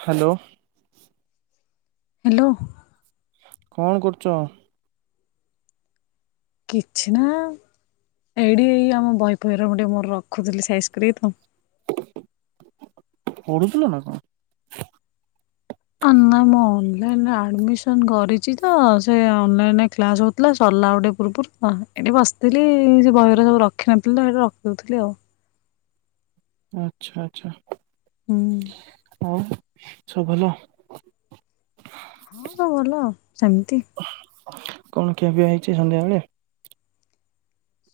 Hello. Hello. କଣ କରୁଛ? କିଛି ନା ଏଇଠି ଏଇ ଆମ ବହି ପହର ମୁ ଟିକେ ମୋର ରଖୁଥିଲି ସାଇଜ କରି ତ। ପଢୁଥିଲ ନା କଣ? ନା ମୁଁ ଅନଲାଇନରେ ଆଡ଼ମିସନ କରିଛି ତ ସେ ଅନଲାଇନରେ କ୍ଲାସଉ ଥିଲା ସରିଲା ଗୋଟେ ପୂର୍ବପରୁ ତ ଏଠି ବସିଥିଲି ସେ ବହିରେ ସବୁ ରଖିନଥିଲି ତ ସେଠି ରଖିଦଉଥିଲି ଆଉ। ଆଚ୍ଛା ଆଚଛା। ହୁଁ। ଆଉ ସବୁ ଭଲ? ହଁ ସବୁ ଭଲ ସେମତି। କଣ ଖିଆପିଆ ହେଇଛି ସନ୍ଧ୍ୟା ବେଳେ?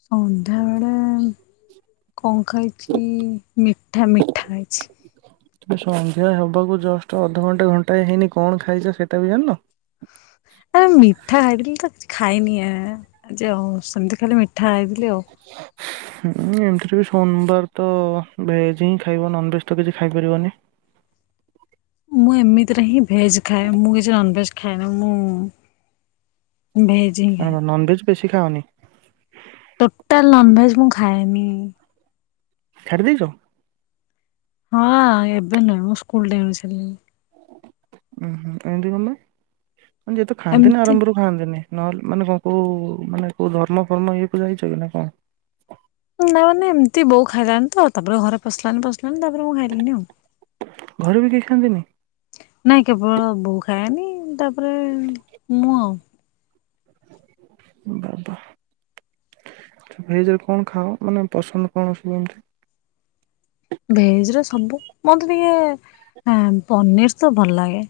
ସନ୍ଧ୍ୟାବେଳେ କଣ ଖାଇଛି ମିଠା, ମିଠା ଖାଇଛି। ଏବେ ସନ୍ଧ୍ୟା ହେବାକୁ ଜଷ୍ଟ ଅଧଘଣ୍ଟେ ଘଣ୍ଟାଏ ହେଇନି କଣ ଖାଇଛ ସେଟା ବି ଜାଣିନ। ଆରେ ମିଠା ଖାଇଥିଲି ତ କିଛି ଖାଇନି ଏ, ଯେ ଆଉ ସେମିତି ଖାଲି ମିଠା ଖାଇଥିଲି। ଆଉ ଆଚ୍ଛା। ହୁଁ, ଏମିତିରେ ବି ସୋମବାର ତ ଭେଜ୍ ହିଁ ଖାଇବ ନନଭେଜ୍ ତ କିଛି ଖାଇପାରିବନି। ମୁଁ ଏମିତିରେ ହିଁ ଭେଜ୍ ଖାଏ, ମୁଁ କିଛି ନନଭେଜ୍ ଖାଏନା। ମୁଁ ଭେଜ୍ ମାନେ କଣ ନନଭେଜ୍ ବେଶି ଖାଅନି? ଟୋଟାଲ ନନଭେଜ୍ ମୁଁ ଖାଏନି। ଛାଡ଼ି ଦେଇଛ? ହଁ ଏବେ ନୁହେଁ, ମୁଁ ସ୍କୁଲ୍ ଟାଇମ ରୁ ଛାଡିଲିଣି। ଉଁ, ହଁ ଏମିତି କଲେ, ଅଁ, ଯିଏ ତ ଖାଆନ୍ତିନି ଏମତି ଆରମ୍ଭରୁ ଖାଆନ୍ତିନି, ନହେଲେ ମାନେ କଣ କୋଉ ମାନେ କୋଉ ଧର୍ମ ଫର୍ମ ଇଏକୁ ଯାଇଛ କି ନା କଣ? ନା ମାନେ ଏମିତି ବୋଉ ଖାଇଲାନି ତ, ତାପରେ ଘରେ ପସିଲାନି ପସିଲାନି ତାପରେ ମୁଁ ଖାଇଲିନି ଆଉ। ଘରେ ବି କେହି ଖଆନ୍ତିନି? ନାଇଁ କେବଳ ବୋଉ ଖାଏନି, ତାପରେ ମୁଁ ଆଉ। ବାବା, [inaudible] ଭେଜ୍ ରେ କଣ ଖାଅ? ମାନେ ପସନ୍ଦ କଣ ସବୁ ଏମତି? ଭେଜ ରେ ସବୁ ମୋତେ ଟିକେ ଏଁ ପନିର୍ ତ ଭଲ ଲାଗେ।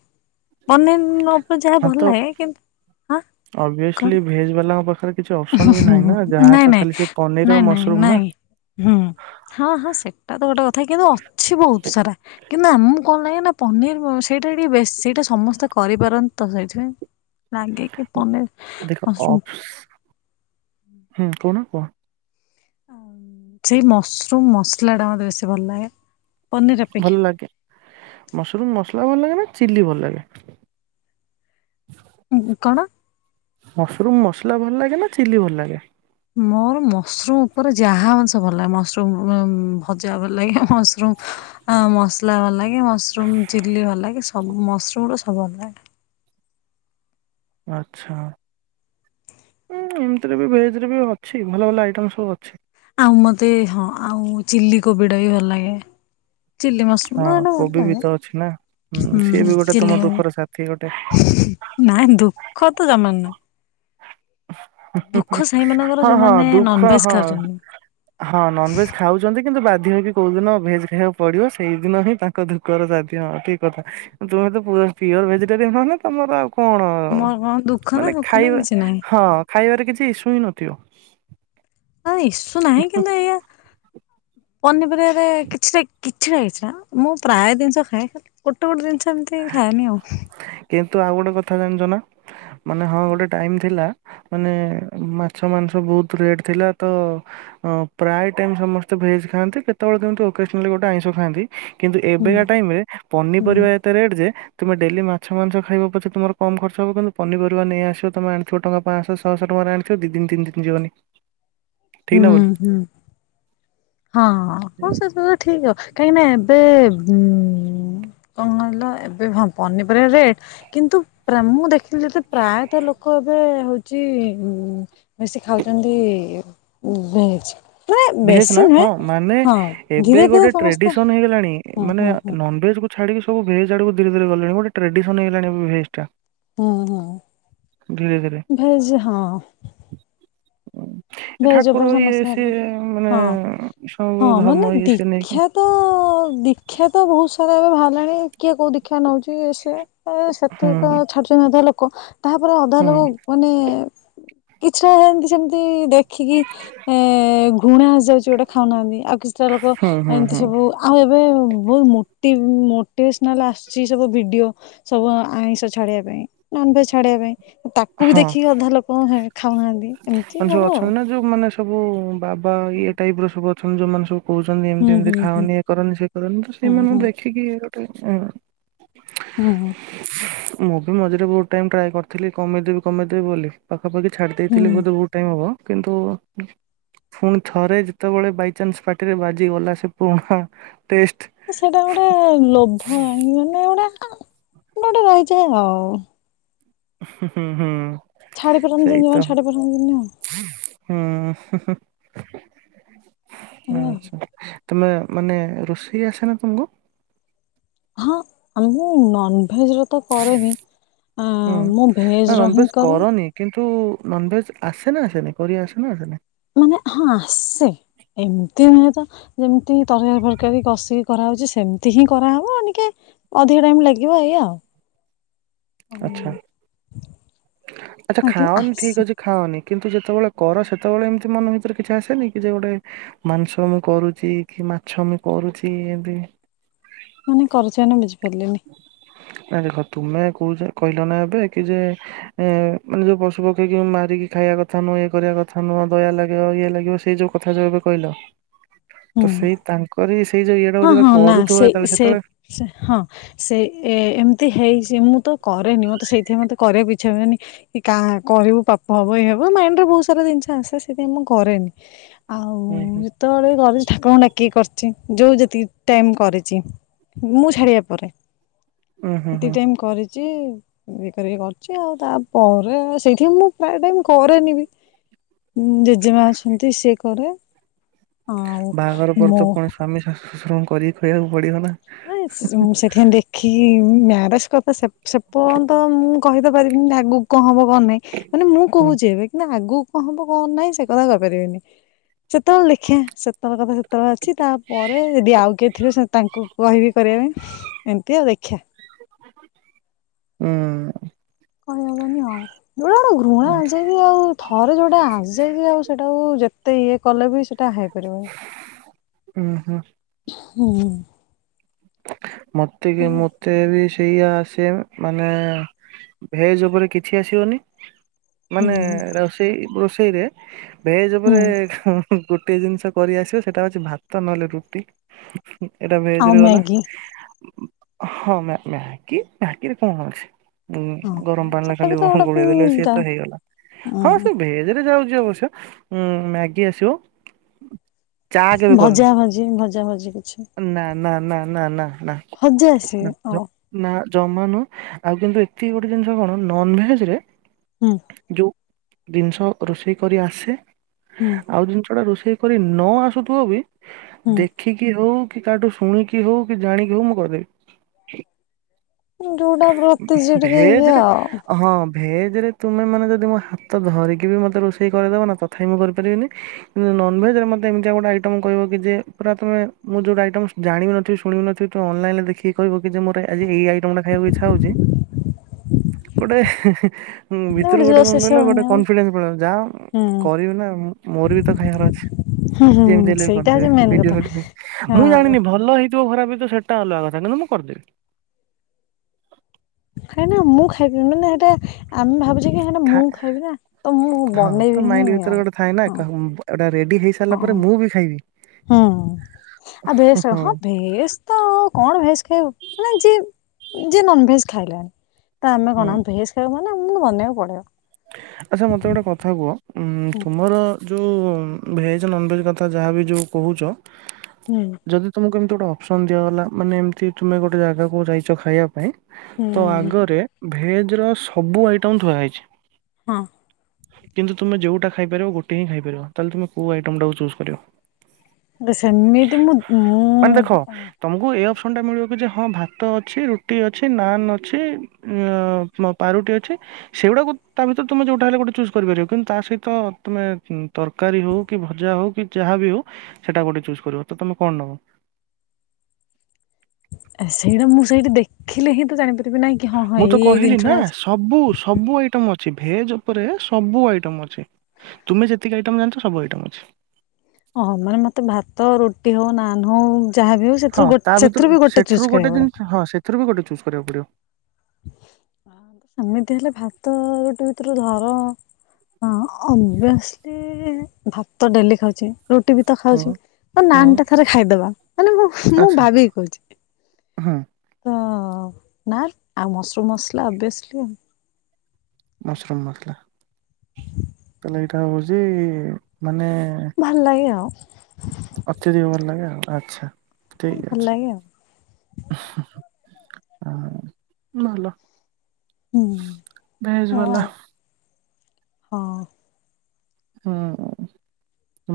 ମାନେ ମୋତେ ଯାହା ଭଲ ଭାତ ଲାଗେ କିନ୍ତୁ ଆଁ, ଅବଭିୟସଲି କଣ ଭେଜ୍ ବାଲାଙ୍କ ପାଖରେ କିଛି ଅପସନ୍ ବି ନାହିଁ ନା। ଯାହା ନାଇଁ ତ ନାଇଁ ଖାଲି ସେ ପନିର୍ ଆଉ ନାଇଁ ନାଇଁ ମସରୁମ୍ ନା। ନାଇଁ ହୁଁ, ହଁ, ହଁ, ସେଟା ତ ଗୋଟେ କଥା, କିନ୍ତୁ ଅଛି ବହୁତ ସାରା। କିନ୍ତୁ ଆମକୁ କଣ ଲାଗେ ନା ପନିର୍ ବ-ସେଇଟା ଟିକେ ବେଶ ସେଇଟା ସମସ୍ତେ କରିପାରନ୍ତି ତ ସେଇଥିପାଇଁ। ହ ନାଗେ କି ପନିର୍ ମସରୁମ୍। ହଁ କହୁନ କୁହ। ସେଇ ମସରୁମ୍ ମସଲାଟା ମୋତେ ବେଶୀ ଭଲ ଲାଗେ। ପନିର ଅପେକ୍ଷା ଭଲ ଲାଗେ। ମାସରୁମ୍ ମସଲା ଭଲ ଲାଗେ ନା ଚିଲ୍ଲି ଭଲ ଲାଗେ? ଏ ହେ କଣ? ମସରୁମ୍ ମସଲା ଭଲ ଲାଗେ ନା, ଚିଲି ଭଲ ଲାଗେ? ମୋର ମସରୁମ୍ ଉପରେ ଯାହା ଅଂଶ ଭଲ ଲାଗେ ମସରୁମ୍ [unintelligible] ଭଜା ଭଲ ଲାଗେ, ମସ ସରୁମ୍ ଅଁ, ମସଲା ଭଲ ଲାଗେ, ମସରୁମ୍ ଚିଲ୍ଲି ଭଲ ଲାଗେ, ସବୁ ମସରୁମ୍ ର ସବୁ ଭଲ ଲାଗେ। ଆଚ୍ଛା। ଏ ଏମିତିରେ ବି ଭେଜ୍ ରେ ବି ଅଛି ଭଲ ଭଲ ଆଇଟମ୍ ସବୁ ଅଛି। ଆଉ ମୋତେ ହଁ ଆଉ ଚିଲ୍ଲି କୋବି ଟା ବି ଭଲ ଲାଗେ। ଚିଲ୍ଲି ମସୃମ୍ ହଁ ସେଟା ତ ଭଲ କୋବି ବି ଲାଗେ। ତ ଅଛି ନା ହୁଁ, ସିଏ ବି ଗୋଟେ ତୁମ ଦୁଃଖର ସାଥି ଗୋଟେ। ନାଇଁ ଦୁଃଖ ତ ଜମା ନୁହେଁ। ସେଇମାନଙ୍କର ହଁ ହଁ ଯୋଉମାନେ ଦୁଃଖ ନନଭେଜ ହଁ ଖାଉଛନ୍ତି। ହଁ ନନଭେଜ୍ ଖାଉଛନ୍ତି କିନ୍ତୁ ବାଧ୍ୟ ହେଇକି କୋଉ ଦିନ ଭେଜ୍ ଖାଇବାକୁ ପଡିବ। ସେଇଦିନ ହିଁ ତା ଙ୍କ ଦୁଃଖର ସାଥି ହଁ ଠିକ କଥା, ତୁମେ ତ ପୁ-ପିଓର୍ ଭେଜିଟେରିୟାନ୍ ହନା ତୋମର ଆଉ କଣ ମୋର କଣ ଦୁଃଖ ନା ମାନେ ସୁଖ ନା ଖାଇବା, କିଛି ନାହିଁ। ହଁ ଖାଇବାରେ କିଛି ଇସୁ ହିଁ ନଥିବ। ହଁ ଇସୁ ନାହିଁ, କିନ୍ତୁ ଏଇଆ ପନିପରିବାରେ କିଛିଟା କିଛିଟା କିଛିଟା ମୁଁ ପ୍ରାୟ ଜିନିଷ ଖାଏ। ଖାଲି ଗୋଟେ ଗୋଟେ ଜିନିଷ ଏମିତି ଖାଏନି ଆଉ। କିନ୍ତୁ ଆଉ ଗୋଟେ କଥା ଜାଣିଚ ନା, ମାନେ ହଁ ଗୋଟେ ଟାଇମ୍ ଥିଲା। ମାନେ ମାଛ ମାଂସ ବହୁତ ରେଟ ଥିଲା ତ ପ୍ରାୟ ଟାଇମ ସମସ୍ତେ ଭେଜ ଖାଆନ୍ତି କେତେବେଳେ କେମତି ଓକେଜଗ୍ନାଲୀ ଗୋଟେ ଆଇଁଷ ଖାଆନ୍ତି। କିନ୍ତୁ ହୁଁ ଏବେକା ଟାଇମରେ ହୁଁ ପନିପରିବା ଏତେ ରେଟ୍ ଯେ ତୁମେ ଡେଲି ମାଛ ମାଂସ ଖାଇବ ପଛେ ତମର କମ୍ ଖର୍ଚ୍ଚ ହବ କିନ୍ତୁ ପନିପରିବା ନେଇ ଆସିବ ତମେ ଆଣିଥିବ ଟଙ୍କା ପାଞ୍ଚଶହ ଛଅଶହ ଟଙ୍କାରେ ଆଣିଥିବ ଦି ଦିନ ତିନି ଦିନ ଯିବନି। ଠିକ୍ ନା ହୁଁ ଭୁଲ୍? ହୁଁ। ହଁ ହଁ ସେବୁ ତ ଠିକ କାହିଁକି ନା ଏବେ ଉ କଣ କହିଲ ଏବେ ହ ପନିପରିବା ରେଟ କିନ୍ତୁ ପ୍ରା ମୁଁ ଦେଖିଲି ଯେତେବେଳେ ପ୍ରାୟତଃ ଲୋକ ଏବେ ହଉଛି ଉ ବେଶୀ ଖାଉଛନ୍ତି ଭେଜ। ମାନେ ଭେଜ ବେଶୀ ନା ନୁହେଁ ହଁ ମାନେ ହଁ ଧୀରେ ଏବେ ଧୀରେ ଗୋଟେ ସମସ୍ତେ ଟ୍ରେଡିସନ ହେଇଗଲାଣି ହଁ ମାନେ ହଁ ହଁ ନ ନନ୍ ଭେଜକୁ ଛାଡିକି ସବୁ ଭେଜ ଆଡକୁ ଧରେ ଧୀରେ ଗଲାଣି ଗୋଟେ୍ ଟ୍ରେଡିସନ ହେଇଲାଣି ଏ ଭେଜ ଟା। ହୁଁ ଧୀରେ ଧୀରେ। ହୁଁ ଭେଜ ହଁ। ଏ ଭେଜ ଠାକୁର ଉପରେ ଇଏ ସମସ୍ତେ ହେଲେ ସିଏ ମାନେ ହଁ ସବୁୁ ଧର୍ମ ଇଏ ସିଏ ନେଇକି। ଦେ ତ ଦୀକ୍ଷା ତ ବହୁତ ସାରା ଏବେ ବାହାରିଲାଣି କିଏ କୋଉ ଦୀକ୍ଷା ନଉଛି ଇଏ ସିଏ। ସେତକା ହୁଁ। ଛାଡୁଛନ୍ତି ଅଧା ଲୋକ ତାପରେ ଅଧା ହୁଁ ଲୋକ ମାନେ କିଛି ଟା ଯେମିତି ସେମିତି ଦେ ରଖିକି ଏ ଘୃଣା ଆସିଯାଉଛି ଗୋଟେ ଖାଉନାହାନ୍ତି ଆଉ କିଛିଟା ଲୋକ ହୁଁ ହୁଁ ଏମିତି ହୁଁ ସବୁ ଆଉ ଏବେ ବହୁତ ମୋଟି ମୋଟିଭେସନାଲ ଆଶୁଛି ସବୁ ଭିଡିଓ। ସବୁ ଆଇଁଷ ଛାଡିବା ପାଇଁ ନନଭେଜ ଛାଡିବା ପାଇଁ। ତାକୁ ବି ହଁ ଦେଖିକି ଅଧା ଲୋକ ଖାଉନାହାନ୍ତି ଏମିତି ମାନେ ସବୁ ଆଉ। ଅଛନ୍ତି ନା ଯୋଉ ମାନେ ସବୁ ବାବା ଇଏ ଟାଇପ ର ସବୁ ଅଛନ୍ତି ଯୋଉମାନେ ସବୁ କହୁଛନ୍ତି ହୁଁ ଏମିତି ହୁଁ ଏମିତି ହୁଁ ଖାାଉନି ଏ କରନି ସେ କରନି ତ ହୁଁ ସେଇମାନଙ୍କୁ ହୁଁ ଦେଖିକି ଗୋଟେ ହୁଁ ହୁଁ। ମୁଁ ବି ମଝିରେ ବହୁତ ଟାଇମ ଟ୍ରାଏ କରିଥିଲି କମେଇଦେବି କମେଇଦେବି ବୋଲି ପାଖାପାଖି ଛାଡି ହୁଁ। ଦେଇଥିଲି ବୋଧେ ବହୁତ ଟାଇମ ହବ କିନ୍ତୁ ପୁଣି ଥରେ ଯେତେବେଳେ ବାଇଚାନ୍ସ ପାଟିରେ ବାଜିଗଲା ସେ ପୁରୁଣା ଟେଷ୍ଟ ସେଇଟା ଗୋଟେ ଲୋଭ ଆଣି ମାନେ ଗୋଟେ ଆ ଗୋଟେ ରହିଛି ଆଉ। ହୁଁ ହୁଁ ହୁଁ। ଛାଡ଼ି ସେଇ ପାରନ୍ତିିନି ଜମା, ତ ଛାଡି ପାରନ୍ତିିନି ଆଉ। ହୁଁ ହୁଁ ହୁଁ ଏଇଆ ଆଉ। ଆଚ୍ଛା। ତମେ ମାନେ ରୋଷେଇ ଆସେ ନା ତମକୁ? ହଁ ଆମକୁ ନନଭେଜରେ ତ କରେନି ହୁଁ ଆଁ ମୁଁ ନା ଭେଜ୍ ର ନନଭେଜ ହିଁ କରେ ତ କରନି କିନ୍ତୁ ନନଭେଜ ଆସେ ନା ଆସେନି କରି ଆସେ ନା ଆସେନି? ମାନେ ହଁ ଆସେ ଏମତି ନୁହେଁ ତ ଯେମିତି ତରକାରୀ ଫରକାରୀ କଷିକି କରାହେଉଛି ସେମିତି ହିଁ କରାହବ ଟିକେ ଅଧିକ ଟାଇମ ଲାଗିବ ଏୟା ଆଉ। ଆଚ୍ଛା ହୁଁ। ଆଚ୍ଛା ଖାଅନି ଠିକ ଅଛି ଖାଅନି କିନ୍ତୁ ଯେତେବେଳେ କର ସେତେବେଳେ ଏମିତି ମନ ଭିତରେ କିଛି ଆସେନି କି ଯେ ଗୋଟେ ମାଂସ ମୁଁ କରୁଛି କି ମାଛ ମୁଁ କରୁଛି ଏବେ। ମାନେ କରୁଛି ମାନେ ବୁଝିପାରିଲିନି [unintelligible] ନାଇ ଦେଖ ତୁମେ କହୁଚ କହିଲ ନା ଏବେ କି ଯେ ଏ ମାନେ ଯୋଉ ପଶୁ ପକ୍ଷୀ କି ମାରିକି ଖାଇବା କଥା ନୁହଁ ଇଏ କରିବା କଥା ନୁହଁ ଦୟା ଲାଗିବ ଇଏ ଲାଗିବ ସେଇ ଯୋଉ କଥା ଯୋଉ ଏବେ କହିଲ। ତ ହୁଁ। ସେଇ ତାଙ୍କରି ସେଇ ଯୋଉ ଇଏଟାକୁ ହଁ ଯେତେବେଳେ ହଁ ନା କରୁଥିବ ସେଇ ଯେତେବେଳେ ସେ ସେତେବେଳେ ସେ ହଁ। ସେଇ ଏ ଏମିତି ହେଇଛି ମୁଁ ତ କରେନି ମତେ ସେଇଥିପାଇଁ ମତେ କରିବାକୁ ଇଛା ହୁଏନି। କି କାହା କରିବୁ ପାପ ହବ ଏଇ ହବ ମାଇଣ୍ଡରେ ବହୁତ ସାରା ଜିନିଷ ଆସେ ସେଇଥିପାଇଁ ମୁଁ କରେନି। ଆଉ ହୁଁ ହୁଁ ଯେତେବେଳେ କରିଛି ଠାକୁରଙ୍କୁ ଡାକିକି କରିଛି। ଯେଉଁ ଯେତିକି ଟାଇମ୍ କରିଛି ମୁଁ ଛାଡ଼ିବା ପରେ। ଉୁଁ ହୁଁ [unintelligible] ହୁଁ ଟାଇମ୍ କରିଛି [unintelligible] କରିକି କରିଛି ଆଉ ତାପରେ ସେଇଥିପାଇଁ ମୁଁ ପ୍ରାୟ ଟାଇମ୍ କରେନି ବିି। ଉଁ ଜେଜେମା ଅଛନ୍ତି ସିଏ କରେ। ଆଉ ବାହାଘର ପରେ ତ ମୁଁ ପୁଣି ସ୍ଵାମୀ, ଶାଶୁ, ଶଶୁରଙ୍କୁ କରିକି ଖୁଆବାକୁ ପଡିଅ ନା। ଆ ସେଥିପାଇଁ ଦେଖିକି ମ୍ୟାରେଜ କଥା ସେ ସେପର୍ଯ୍ୟନ୍ତ ମୁଁ କହି ତ ପାରିବିନି ଆଗକୁ କଣ ହବ କଣ ନାହିଁ ମାନେ ମୁଁ ହୁଁ କହୁଛି ଏବେ କିନ୍ତୁ ଆଗକୁ ହଁ ମୁଁ କଣ ନାହିଁ ସେ କଥା କହିପାରିବିନି। ସେତେବେଳେ ଦେଖିବା ସେତେବେଳେ କଥା [unintelligible] ଅଛି ତାପରେ ଯଦି ଆଉ କିଏ ଥିବେ ସେ ତାଙ୍କୁ କହିବି କରିବା ପାଇଁ ଏମିତି ଆଉ ଦେଖିବା। ହୁଁ କହିହବନି ଆଉ ଯୋଉଟା ଗୋଟେ ଘୃଣା ଆସିଯାଇଛି ଆଉ ଥରେ ଯୋଉଟା ଆସିଯାଇଛି ଆଉ ସେଇଟାକୁ ଯେତେ ମତେ ଇଏ କଲେ ବି ସେଇଟା ହେଇପାରିବନି। ଉହୁଁ ହୁଁ ମୋତେ ବି ମୁଁ ମତେ ବି ସେଇଆ ସେମ୍ ମାନେ ଭେଜ ଉପରେ କିଛି ଆସିବନି। ହୁଁ ମାନେ ରୋଷେଇ ରୋଷେଇରେ ଭେଜ ହୁଁ ଉପରେ [unintelligible] ଗୋଟିଏ ଜିନିଷ କରି ଆସିବ ସେଇଟା ଅଛି ଭାତ ନହେଲେ ରୁଟି ଏଇଟା ଆଉ ଭେଜରେ ଗଲା। ମ୍ୟାଗି ଉ ଉ ହଁ ମ୍ୟା ମ୍ୟାଗି ମ୍ୟାଗିରେ କଣ ଅଛି। ହଁ ଉଁ ଗରମ ପାଣିରେ ସେଟା ବି ତ ଖାଲି ଗୋଳେଇ ଦେଲେ ସିଏ ଗୋଟେ ତ ହେଇଗଲା ଉଁ ହଁ ସେ ଭେଜ ରେ ଯାଉଛି ଅବଶ୍ୟ। ଉୁଁ ମ୍ୟାଗୀ ଆସିବ। ଚା କେବେ କରିନି। ଭଜା ଭଜି ଭଜା ଭଜି କିଛି? ନା, ନା, ନା, ନା, ନା, ନା ନା ଜ [unintelligible] ନା ଜମା ନୁ ଆଉ କିନ୍ତୁ ଏତିକି ଗୋଟେ ଜିନିଷ କଣ ନନଭେଜ ରେ ହୁଁ ଯୋଉ ଜିନିଷ ରୋଷେଇ କରି ଆସେ ହୁଁ ଆଉ ଜିନିଷ ଟା ରୋଷେଇ କରି ନ ଆସୁଥିବ ବି ହୁଁ ଦେଖିକି ହଉ କି କାହାଠୁ ଶୁଣିକି ହଉ କି ଜାଣିକି ହଉ ମୁଁ କରିଦେବି। ଯୋଉଟା ପ୍ରତି ଯିଏ ଟିକେ ଇଏ ଭେଜରେ ଆଉ ହଁ ଭେଜରେ ତୁମେ ମାନେ ଯଦି ମୋ ହାତ ଧରିକି ବି ମୋତେ ରୋଷେଇ କରିଦେବ ନା ତଥାପି ମୁଁ କରିପାରିବିନି। କିନ୍ତୁ ନନଭେଜ ରେ ମତେ ଏମିତି ଗୋଟେଇଟମ କହିବ କି ଯେ ପୁରା ତମେ ମୁଁ ଯେଉଁଟ ଆଇଟମ ଜାନିନଥିବି ଶୁଣିନଥିବ ତୁ ଅନଲାଇନରେ ଦେଖିକି କିବ କି ଯେ ମୋର ଆଜି ଏଇ ଆଇଟମ ଟା ଖାଇବା ଇଚ୍ଛା ହେଉଛି ଗୋଟେ ହୁଁ ଭିତରୁ ଗୋଟେ ଜୋସ୍ କଣ ଆସିବ କହିଲେ ଗୋଟେ ବନେଇବାକୁ କନଫିଡେନ୍ସ ପଳ ଯା ହୁଁ କରିବି ନା ମୋର ବି ତ ଖାଇବାର ଅଛି। ହୁଁ ହୁଁ ଯେମିତି ହେଲେ ବି ସେଇଟା ହଉଛି କରିଦେବେ ମେନ୍ କଥା ଭିଡିଓ [unintelligible] [unintelligible] ମୁଁ ହଁ ଜାଣିନି ଭଲ ହେଇଥିବ ଖରାପ ହେଇଥ ସେଟା ଅଲଗ କଥା କିନ୍ତୁ ମୁଁ କରିଦେବି। ଖାଇନା ମୁଁ ଖାଇବିନି ହେଟା ଆମେ ଭାବୁଛେ କି ହେ ମୁଁ ଥା- ଖାଇବି ନା ତ ମୁଁ ବନେଇବି ହିଁ ହଁ ଟା ରେଡି ହେଇ ହଁ ହୁଁ ଆ ବେଶ ହଁ ବେଶ ତ କଣ ଭେଜ ଖାଇବ ମାନେ ଯିଏ ଯି ନନ ଭେଜ ଖାଇଲା ତ ଆମେ ହୁଁ କଣ ଭେଜ୍ ଖାଇବା ମାନେମକୁ ବନେଇକୁ ପଡିବ। ହ ଆଚ୍ଛା ମୋତେ ଗୋଟେ କଥା କୁହ ହୁଁ ତୁମର ଯେଉଁ ଭେଜ୍ ନନଭେଜ୍ କଥା ଯାହାବି ଯେଉଁ କହୁଛ। [inaudible] ନେନା। ଯଦି ତୁମକୁ ଏମିତି ଗୋଟେ ଅପ୍ସନ୍ ଦିଆଗଲା ମାନେ ଏମିତି ତୁମେ ଗୋଟେ ଜାଗାକୁ ଯାଇଛ ଖାଇବା ପାଇଁ ତ ହୁଁ ଆଗରେ ଭେଜ ର ସବୁ ଆଇଟମ ଥୁଆ ହେଇଛି। ହଁ। କିନ୍ତୁ ତୁମେ ଯୋଉଟା ଖାଇପାରିବ ଗୋଟିଏ ହିଁ ଖାଇ ପାରିବ ତାହେଲେ ତୁମେ କୋଉ ଆଇଟମ ଟାକୁ ଚୁଜ କରିବ? ମୁଁ ତ ସେମିତି ମୁ ମୁଁ ମାନେ ଦେଖ ତମକୁ ଏଇ ଅପସନ୍ ଟା ମିଳିବ କି ଯେ ହଁ ଭାତ ଅଛି, ରୁଟି ଅଛି, ନାନ୍ ଅଛି, ଏଁ ମ ପାରୁଟି ଅଛି, ସେଗୁଡାକୁ ତା ଭିତରେ ତମେ ଯୋଉଟା ହେଲେ ଗୋଟେ ଚୁଜ୍ କରିପାରିବ କିନ୍ତୁ ତା ସହିତ ତମେ ତରକାରୀ ହଉ କି ଭଜା ହଉ କି ଯାହା ବି ହଉ ସେଟା ଗୋଟେ ଚୁଜ୍ କରିବ, ତମେ କଣ ନବ? ସେଇଟା ମୁଁ ସେଇଠି ଦେଖିଲେ ହିଁ ତ ଜାଣିପାରିବି ନାହିଁ କି ହଁ ହଁ ମୁଁ ତ ଏଇ ଏଇ କହିଲି ନା ଜିନିଷଟା ଅଛି। ସବୁ ସବୁ ଆଇଟମ ଅଛି, ଭେଜ ଉପରେ ସବୁ ଆଇଟମ୍ ଅଛି। ତୁମେ ଯେତିକି ଆଇଟମ୍ ଜାଣିଛ ସବୁଇଟମ୍ ଅଛି। ଓହୋ ମାନେ ମତେ ଭାତ, ରୁଟି ହଉ, ନାନ ହଉ ଯାହାବ ହଉଛି ହଁ ତା ଭିତରୁ ସେଥିରୁ ଗୋଟେ ଜିନିଷ ହଁ ସେଥିରୁ ବି ଗୋଟେ ଚୁଜ୍ କରିବାକୁ ପଡିବ। ଏମିତି ହେଲେ ଭାତ ଗୋଟେ ଭିତରୁ ଧର। ହଁ ଅଭିଅସଲି ଭାତ ଡେଲି ଖାଉଛି। ରୁଟି ବି ତ ହଁ ଖାଉଛି ଆ ହଁ। ନାନୁ ଟା ଥରେ ଖାଇଦବା, ମାନେ ମୁଁ ମୁଁ ଭାବିିକି କହୁଛି। ହୁଁ। ତ ନା ଆଉ ମସରୁମ ମସଲା ସବେଶଲି ମସୁରୁମ ମସଲା। [inaudible] ତାହେଲେ ଏଇଟା ହଉଛି ମାନେ ଭଲ ଲାଗେ ଆଉ। ଅତ୍ୟଧିକ ଭଲ ଲାଗେ ଆଉ ଆଚ୍ଛା ଠିକ୍ ଭଲ ଅଛି। ଲାଗେ ଆଉ ଉହୁଁ ଆ ଭଲ। ହୁଁ ଭେଜ ଏୟା ବାଲା ଆଉ ହଁ। ହୁଁ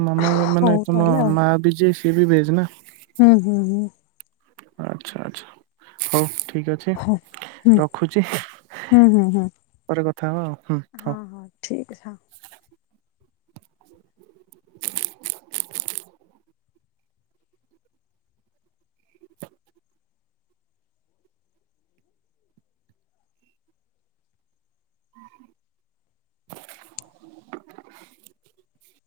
ମାମା ହଉ ମାନେ ତମ ତାହେଲେ ଆଉ ମା ବି ଯିଏ ସିଏ ବି ଭେଜ ନା? ହୁଁ ହୁଁ ହୁଁ। ଆଚ୍ଛା ଆଛା ହଉ ଠିକ୍ ଅଛି। ହଁ ଛି ହୁଁ ରଖୁଛି ହୁଁ ହୁଁ ହୁଁ ପରେ କଥା ହବ ଆଉ ହୁଁ ହଉ। ହଁ ହଁ ଠିକ୍ ସା ଉ। [inaudible]